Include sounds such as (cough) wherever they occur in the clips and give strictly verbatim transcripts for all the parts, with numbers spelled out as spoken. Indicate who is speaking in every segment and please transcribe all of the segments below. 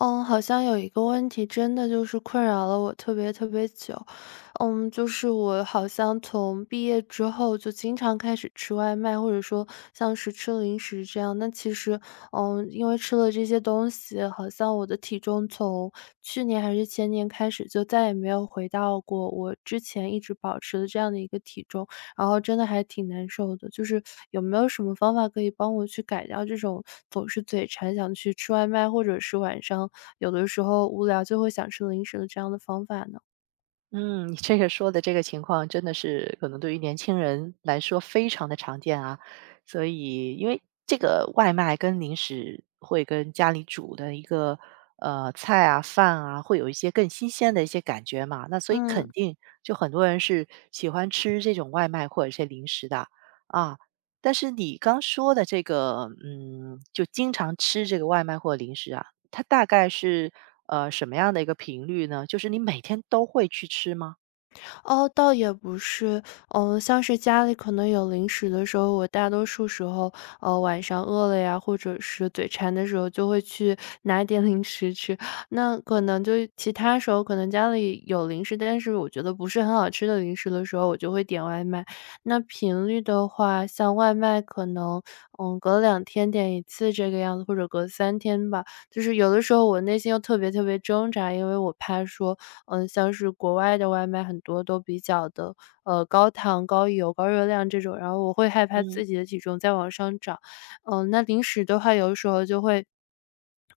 Speaker 1: 嗯，好像有一个问题真的就是困扰了我特别特别久，嗯，就是我好像从毕业之后就经常开始吃外卖，或者说像是吃零食这样。那其实，嗯，因为吃了这些东西，好像我的体重从去年还是前年开始就再也没有回到过我之前一直保持的这样的一个体重。然后真的还挺难受的。就是有没有什么方法可以帮我去改掉这种总是嘴馋想去吃外卖，或者是晚上有的时候无聊就会想吃零食的这样的方法呢？
Speaker 2: 嗯，你这个说的这个情况真的是可能对于年轻人来说非常的常见啊，所以因为这个外卖跟零食会跟家里煮的一个呃菜啊饭啊会有一些更新鲜的一些感觉嘛，那所以
Speaker 1: 嗯。
Speaker 2: 肯定就很多人是喜欢吃这种外卖或者一些零食的啊。但是你刚说的这个，嗯，就经常吃这个外卖或零食啊，它大概是，呃，什么样的一个频率呢？就是你每天都会去吃吗？
Speaker 1: 哦，倒也不是，嗯，像是家里可能有零食的时候，我大多数时候，呃，晚上饿了呀，或者是嘴馋的时候，就会去 (laughs) 拿一点零食吃。那可能就其他时候，可能家里有零食，但是我觉得不是很好吃的零食的时候，我就会点外卖。那频率的话，像外卖可能，嗯，隔两天点一次这个样子，或者隔三天吧。就是有的时候我内心又特别特别挣扎，因为我怕说，嗯，像是国外的外卖很多都比较的呃，高糖、高油、高热量这种，然后我会害怕
Speaker 2: 嗯，
Speaker 1: 自己的体重再往上涨。嗯，那零食的话，有的时候就会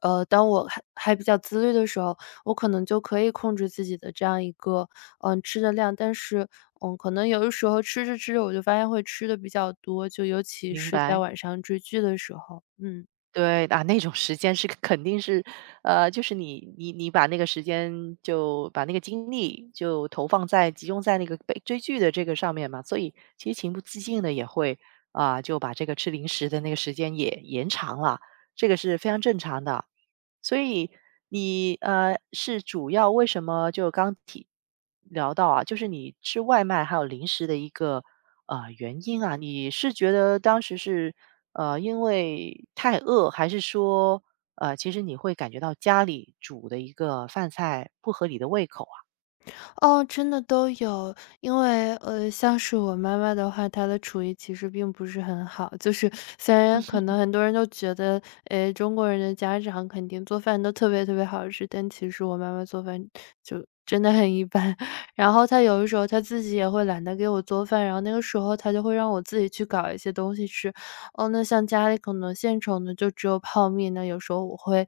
Speaker 1: 呃，当我还还比较自律的时候，我可能就可以控制自己的这样一个，嗯，吃的量。但是，嗯，可能有的时候吃着吃着，我就发现会吃的比较多，就尤其
Speaker 2: 明
Speaker 1: 是在
Speaker 2: 白。
Speaker 1: 晚上追剧的时候，嗯。
Speaker 2: 对，啊，那种时间是肯定是，呃，就是你你你把那个时间就把那个精力就投放在集中在那个被追剧的这个上面嘛，所以其实情不自禁的也会啊、就把这个吃零食的那个时间也延长了，这个是非常正常的。所以你呃是主要为什么就刚提聊到啊，就是你吃外卖还有零食的一个呃原因啊，你是觉得当时是呃，因为太饿，还是说，呃，其实你会感觉到家里煮的一个饭菜不合你的胃口啊？
Speaker 1: 哦，真的都有。因为，呃，像是我妈妈的话，她的厨艺其实并不是很好。就是虽然可能很多人都觉得，诶，中国人的家长肯定做饭都特别特别好吃，但其实我妈妈做饭就真的很一般。(laughs) 然后她有的时候她自己也会懒得给我做饭，然后那个时候她就会让我自己去搞一些东西吃。哦，那像家里可能现成的就只有泡面，那有时候我会，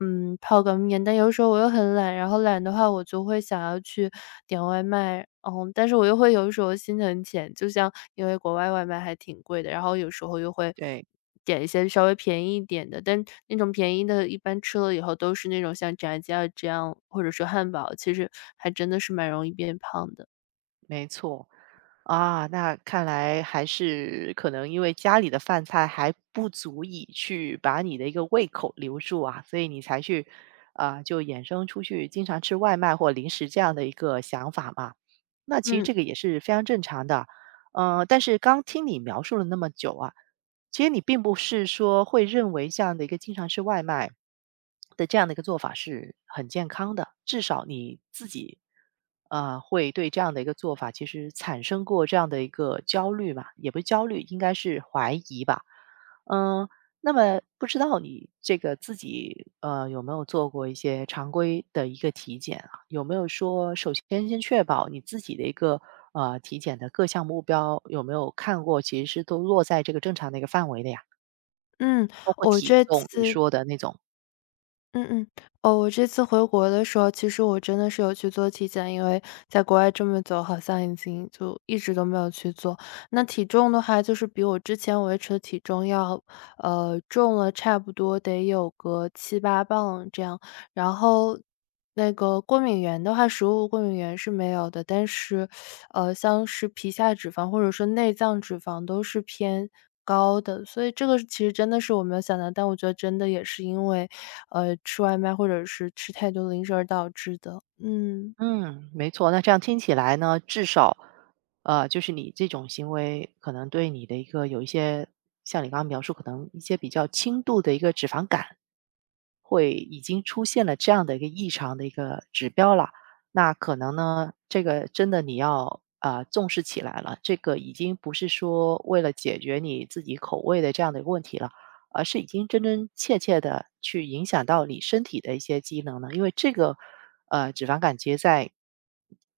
Speaker 1: 嗯，泡个面，但有时候我又很懒，然后懒的话我就会想要去点外卖，嗯，但是我又会有时候心疼钱，就像因为国外外卖还挺贵的，然后有时候又会
Speaker 2: 对，
Speaker 1: 点一些稍微便宜一点的，但那种便宜的一般吃了以后都是那种像炸鸡啊这样，或者说汉堡，其实还真的是蛮容易变胖的。
Speaker 2: 没错。啊，那看来还是可能因为家里的饭菜还不足以去把你的一个胃口留住啊，所以你才去，啊，就衍生出去经常吃外卖或零食这样的一个想法嘛。那其实
Speaker 1: 嗯
Speaker 2: 这个也是非常正常的，嗯，但是刚听你描述了那么久啊，其实你并不是说会认为这样的一个经常吃外卖的这样的一个做法是很健康的，至少你自己啊会对这样的一个做法其实产生过这样的一个焦虑嘛，也不是焦虑，应该是怀疑吧。嗯、那么不知道你这个自己呃有没有做过一些常规的一个体检啊？有没有说首先先确保你自己的一个呃体检的各项目标有没有看过，其实是都落在这个正常的一个范围的呀？
Speaker 1: 嗯，
Speaker 2: 包括
Speaker 1: 我
Speaker 2: 体
Speaker 1: 这
Speaker 2: 重，你
Speaker 1: 次
Speaker 2: 说的那种
Speaker 1: 嗯嗯，哦，我这次回国的时候，其实我真的是有去做体检，因为在国外这么久，好像已经就一直都没有去做。那体重的话，就是比我之前维持的体重要，呃，重了差不多得有个七八磅这样。然后那个过敏源的话，食物过敏源是没有的，但是呃，像是皮下脂肪或者说内脏脂肪都是偏高的。所以这个其实真的是我没有想到，但我觉得真的也是因为，呃，吃外卖或者是吃太多零食而导致的。嗯。
Speaker 2: 嗯，没错。那这样听起来呢，至少，呃，就是你这种行为可能对你的一个有一些，像你刚刚描述，可能一些比较轻度的一个脂肪肝，会已经出现了这样的一个异常的一个指标了。那可能呢，这个真的你要啊、呃重视起来了。这个已经不是说为了解决你自己口味的这样的一个问题了。而是已经真真切切的去影响到你身体的一些机能呢？因为这个，呃，脂肪肝结在，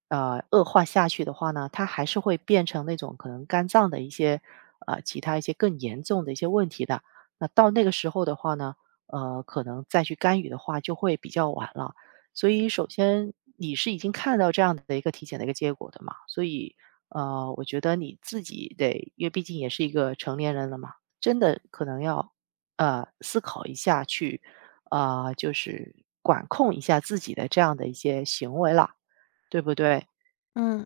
Speaker 2: 呃，恶化下去的话呢，它还是会变成那种可能肝脏的一些，呃，其他一些更严重的一些问题的。那到那个时候的话呢，呃，可能再去干预的话就会比较晚了。所以首先你是已经看到这样的一个体检的一个结果的嘛，所以，呃，我觉得你自己得因为毕竟也是一个成年人了嘛，真的可能要呃，思考一下去，呃，就是管控一下自己的这样的一些行为了，对不对？
Speaker 1: 嗯。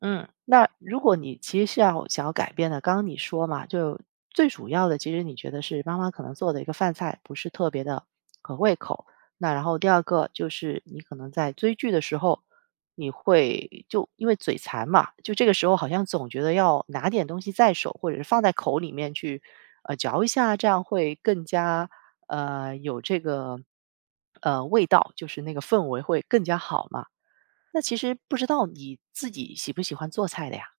Speaker 2: 嗯，那如果你其实是要想要改变的，刚刚你说嘛，就最主要的，其实你觉得是妈妈可能做的一个饭菜不是特别的合胃口。那然后第二个就是你可能在追剧的时候，你会就因为嘴馋嘛，就这个时候好像总觉得要拿点东西在手，或者是放在口里面去呃嚼一下，这样会更加呃有这个呃味道，就是那个氛围会更加好嘛。那其实不知道你自己喜不喜欢做菜的呀？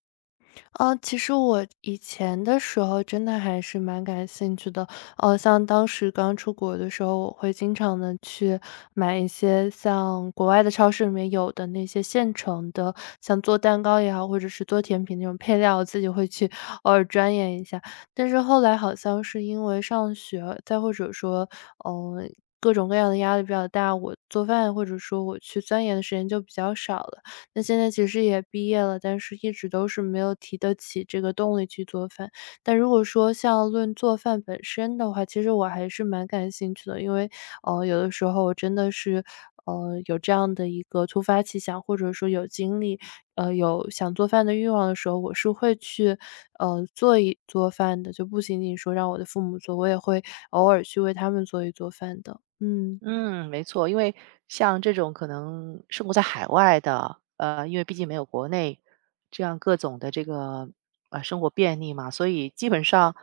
Speaker 1: 呃，其实我以前的时候真的还是蛮感兴趣的，呃，像当时刚出国的时候，我会经常的去买一些像国外的超市里面有的那些现成的，像做蛋糕也好，或者是做甜品那种配料，我自己会去偶尔钻研一下。但是后来好像是因为上学，再或者说，嗯，各种各样的压力比较大，我做饭或者说我去钻研的时间就比较少了。那现在其实也毕业了，但是一直都是没有提得起这个动力去做饭。但如果说像论做饭本身的话，其实我还是蛮感兴趣的，因为，呃，有的时候我真的是，呃，有这样的一个突发奇想，或者说有精力，呃，有想做饭的欲望的时候，我是会去，呃，做一做饭的，就不仅仅说让我的父母做，我也会偶尔去为他们做一做饭的。嗯。
Speaker 2: 嗯，没错，因为像这种可能生活在海外的，呃，因为毕竟没有国内这样各种的这个呃生活便利嘛，所以基本上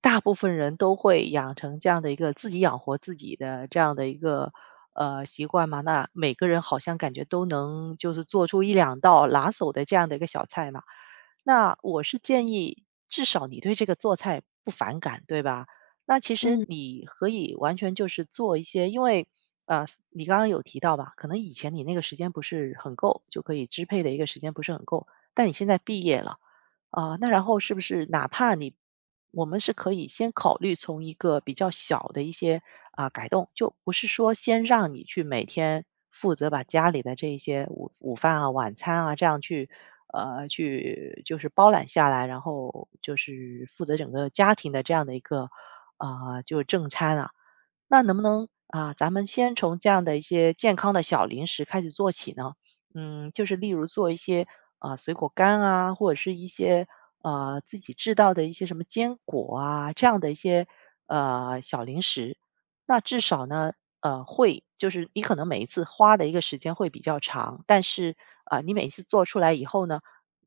Speaker 2: 大部分人都会养成这样的一个自己养活自己的这样的一个呃习惯嘛。那每个人好像感觉都能就是做出一两道拿手的这样的一个小菜嘛。那我是建议，至少你对这个做菜不反感，对吧？那其实你可以完全就是做一些，因为呃，你刚刚有提到吧，可能以前你那个时间不是很够，就可以支配的一个时间不是很够，但你现在毕业了。啊，那然后是不是哪怕你我们是可以先考虑从一个比较小的一些啊改动，就不是说先让你去每天负责把家里的这一些午午饭啊、晚餐啊这样去呃去就是包揽下来，然后就是负责整个家庭的这样的一个啊、呃、就正餐啊。那能不能啊，咱们先从这样的一些健康的小零食开始做起呢？嗯，就是例如做一些啊、水果干啊，或者是一些呃自己制造的一些什么坚果啊这样的一些呃小零食。那至少呢，呃，会就是你可能每一次花的一个时间会比较长，但是啊、呃你每一次做出来以后呢，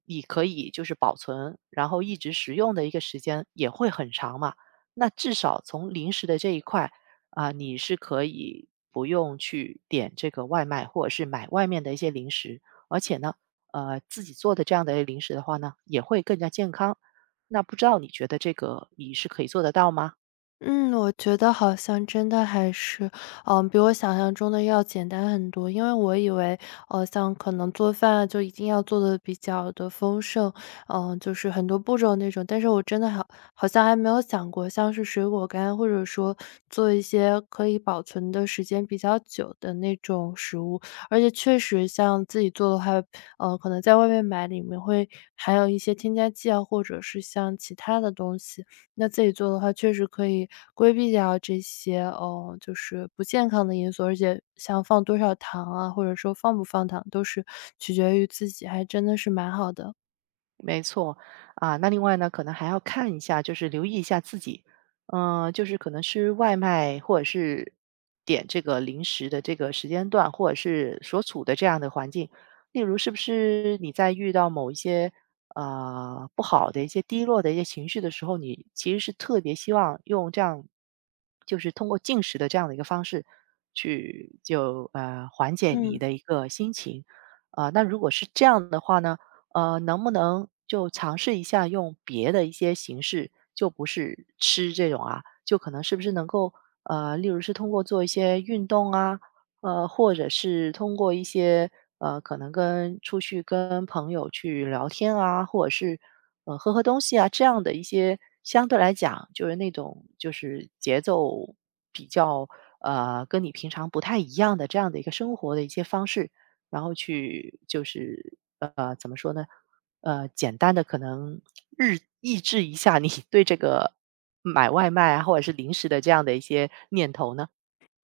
Speaker 2: 你可以就是保存，然后一直食用的一个时间也会很长嘛。那至少从零食的这一块。啊、你是可以不用去点这个外卖，或者是买外面的一些零食，而且呢，呃，自己做的这样的零食的话呢，也会更加健康。那不知道你觉得这个你是可以做得到吗？
Speaker 1: 嗯，我觉得好像真的还是，嗯，比我想象中的要简单很多。因为我以为，呃，像可能做饭啊就一定要做的比较的丰盛，嗯，就是很多步骤那种。但是我真的好好像还没有想过，像是水果干，或者说做一些可以保存的时间比较久的那种食物。而且确实像自己做的话，呃，可能在外面买里面会含有一些添加剂啊，或者是像其他的东西。那自己做的话，确实可以规避掉这些，哦，就是不健康的因素，而且像放多少糖啊，或者说放不放糖，都是取决于自己，还真的是蛮好的。
Speaker 2: 没错，啊，那另外呢，可能还要看一下，就是留意一下自己，嗯、就是可能吃外卖或者是点这个零食的这个时间段，或者是所处的这样的环境，例如是不是你在遇到某一些呃不好的一些低落的一些情绪的时候，你其实是特别希望用这样，就是通过进食的这样的一个方式去就呃缓解你
Speaker 1: 嗯。
Speaker 2: 的一个心情。啊、那如果是这样的话呢？呃，能不能就尝试一下用别的一些形式，就不是吃这种啊，就可能是不是能够呃，例如是通过做一些运动啊，呃，或者是通过一些呃，可能跟出去跟朋友去聊天啊，或者是呃喝喝东西啊，这样的一些相对来讲就是那种就是节奏比较呃跟你平常不太一样的这样的一个生活的一些方式，然后去就是呃，怎么说呢？呃，简单的可能日抑制一下你 (laughs) 对这个买外卖啊，或者是零食的这样的一些念头呢？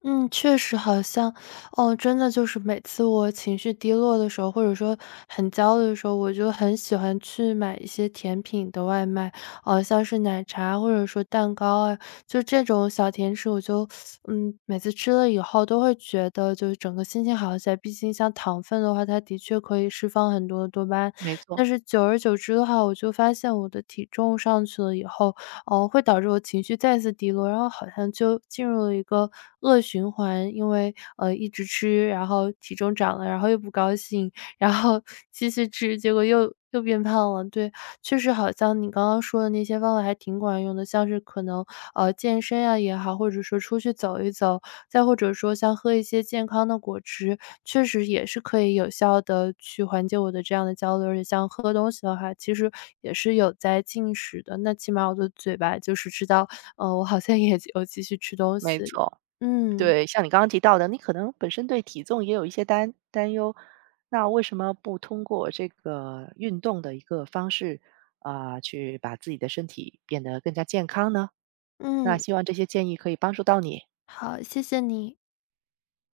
Speaker 1: 嗯，确实好像，哦，真的就是每次我情绪低落的时候，或者说很焦虑的时候，我就很喜欢去买一些甜品的外卖，哦，像是奶茶或者说蛋糕啊，就这种小甜食，我就嗯，每次吃了以后都会觉得就是整个心情好起来。毕竟像糖分的话，它的确可以释放很多的多巴胺，
Speaker 2: 没
Speaker 1: 但
Speaker 2: 错，
Speaker 1: 是久而久之的话，我就发现我的体重上去了以后，哦，会导致我情绪再次低落，然后好像就进入了一个恶循环。因为，呃，一直吃，然后体重长了，然后又不高兴，然后继续吃，结果又又变胖了。对，确实好像你刚刚说的那些方法还挺管用的，像是可能，呃，健身呀也好，或者说出去走一走，再或者说像喝一些健康的果汁，确实也是可以有效的去缓解我的这样的焦虑。而且像喝东西的话，其实也是有在进食的，那起码我的嘴巴就是知道，呃，我好像也有继续吃东
Speaker 2: 没
Speaker 1: 西。
Speaker 2: 错，
Speaker 1: 嗯，
Speaker 2: 对，像你刚刚提到的，你可能本身对体重也有一些担担忧，那为什么不通过这个运动的一个方式啊，去把自己的身体变得更加健康呢？那
Speaker 1: 嗯，
Speaker 2: 希望这些建议可以帮助到你。
Speaker 1: 好，谢谢你。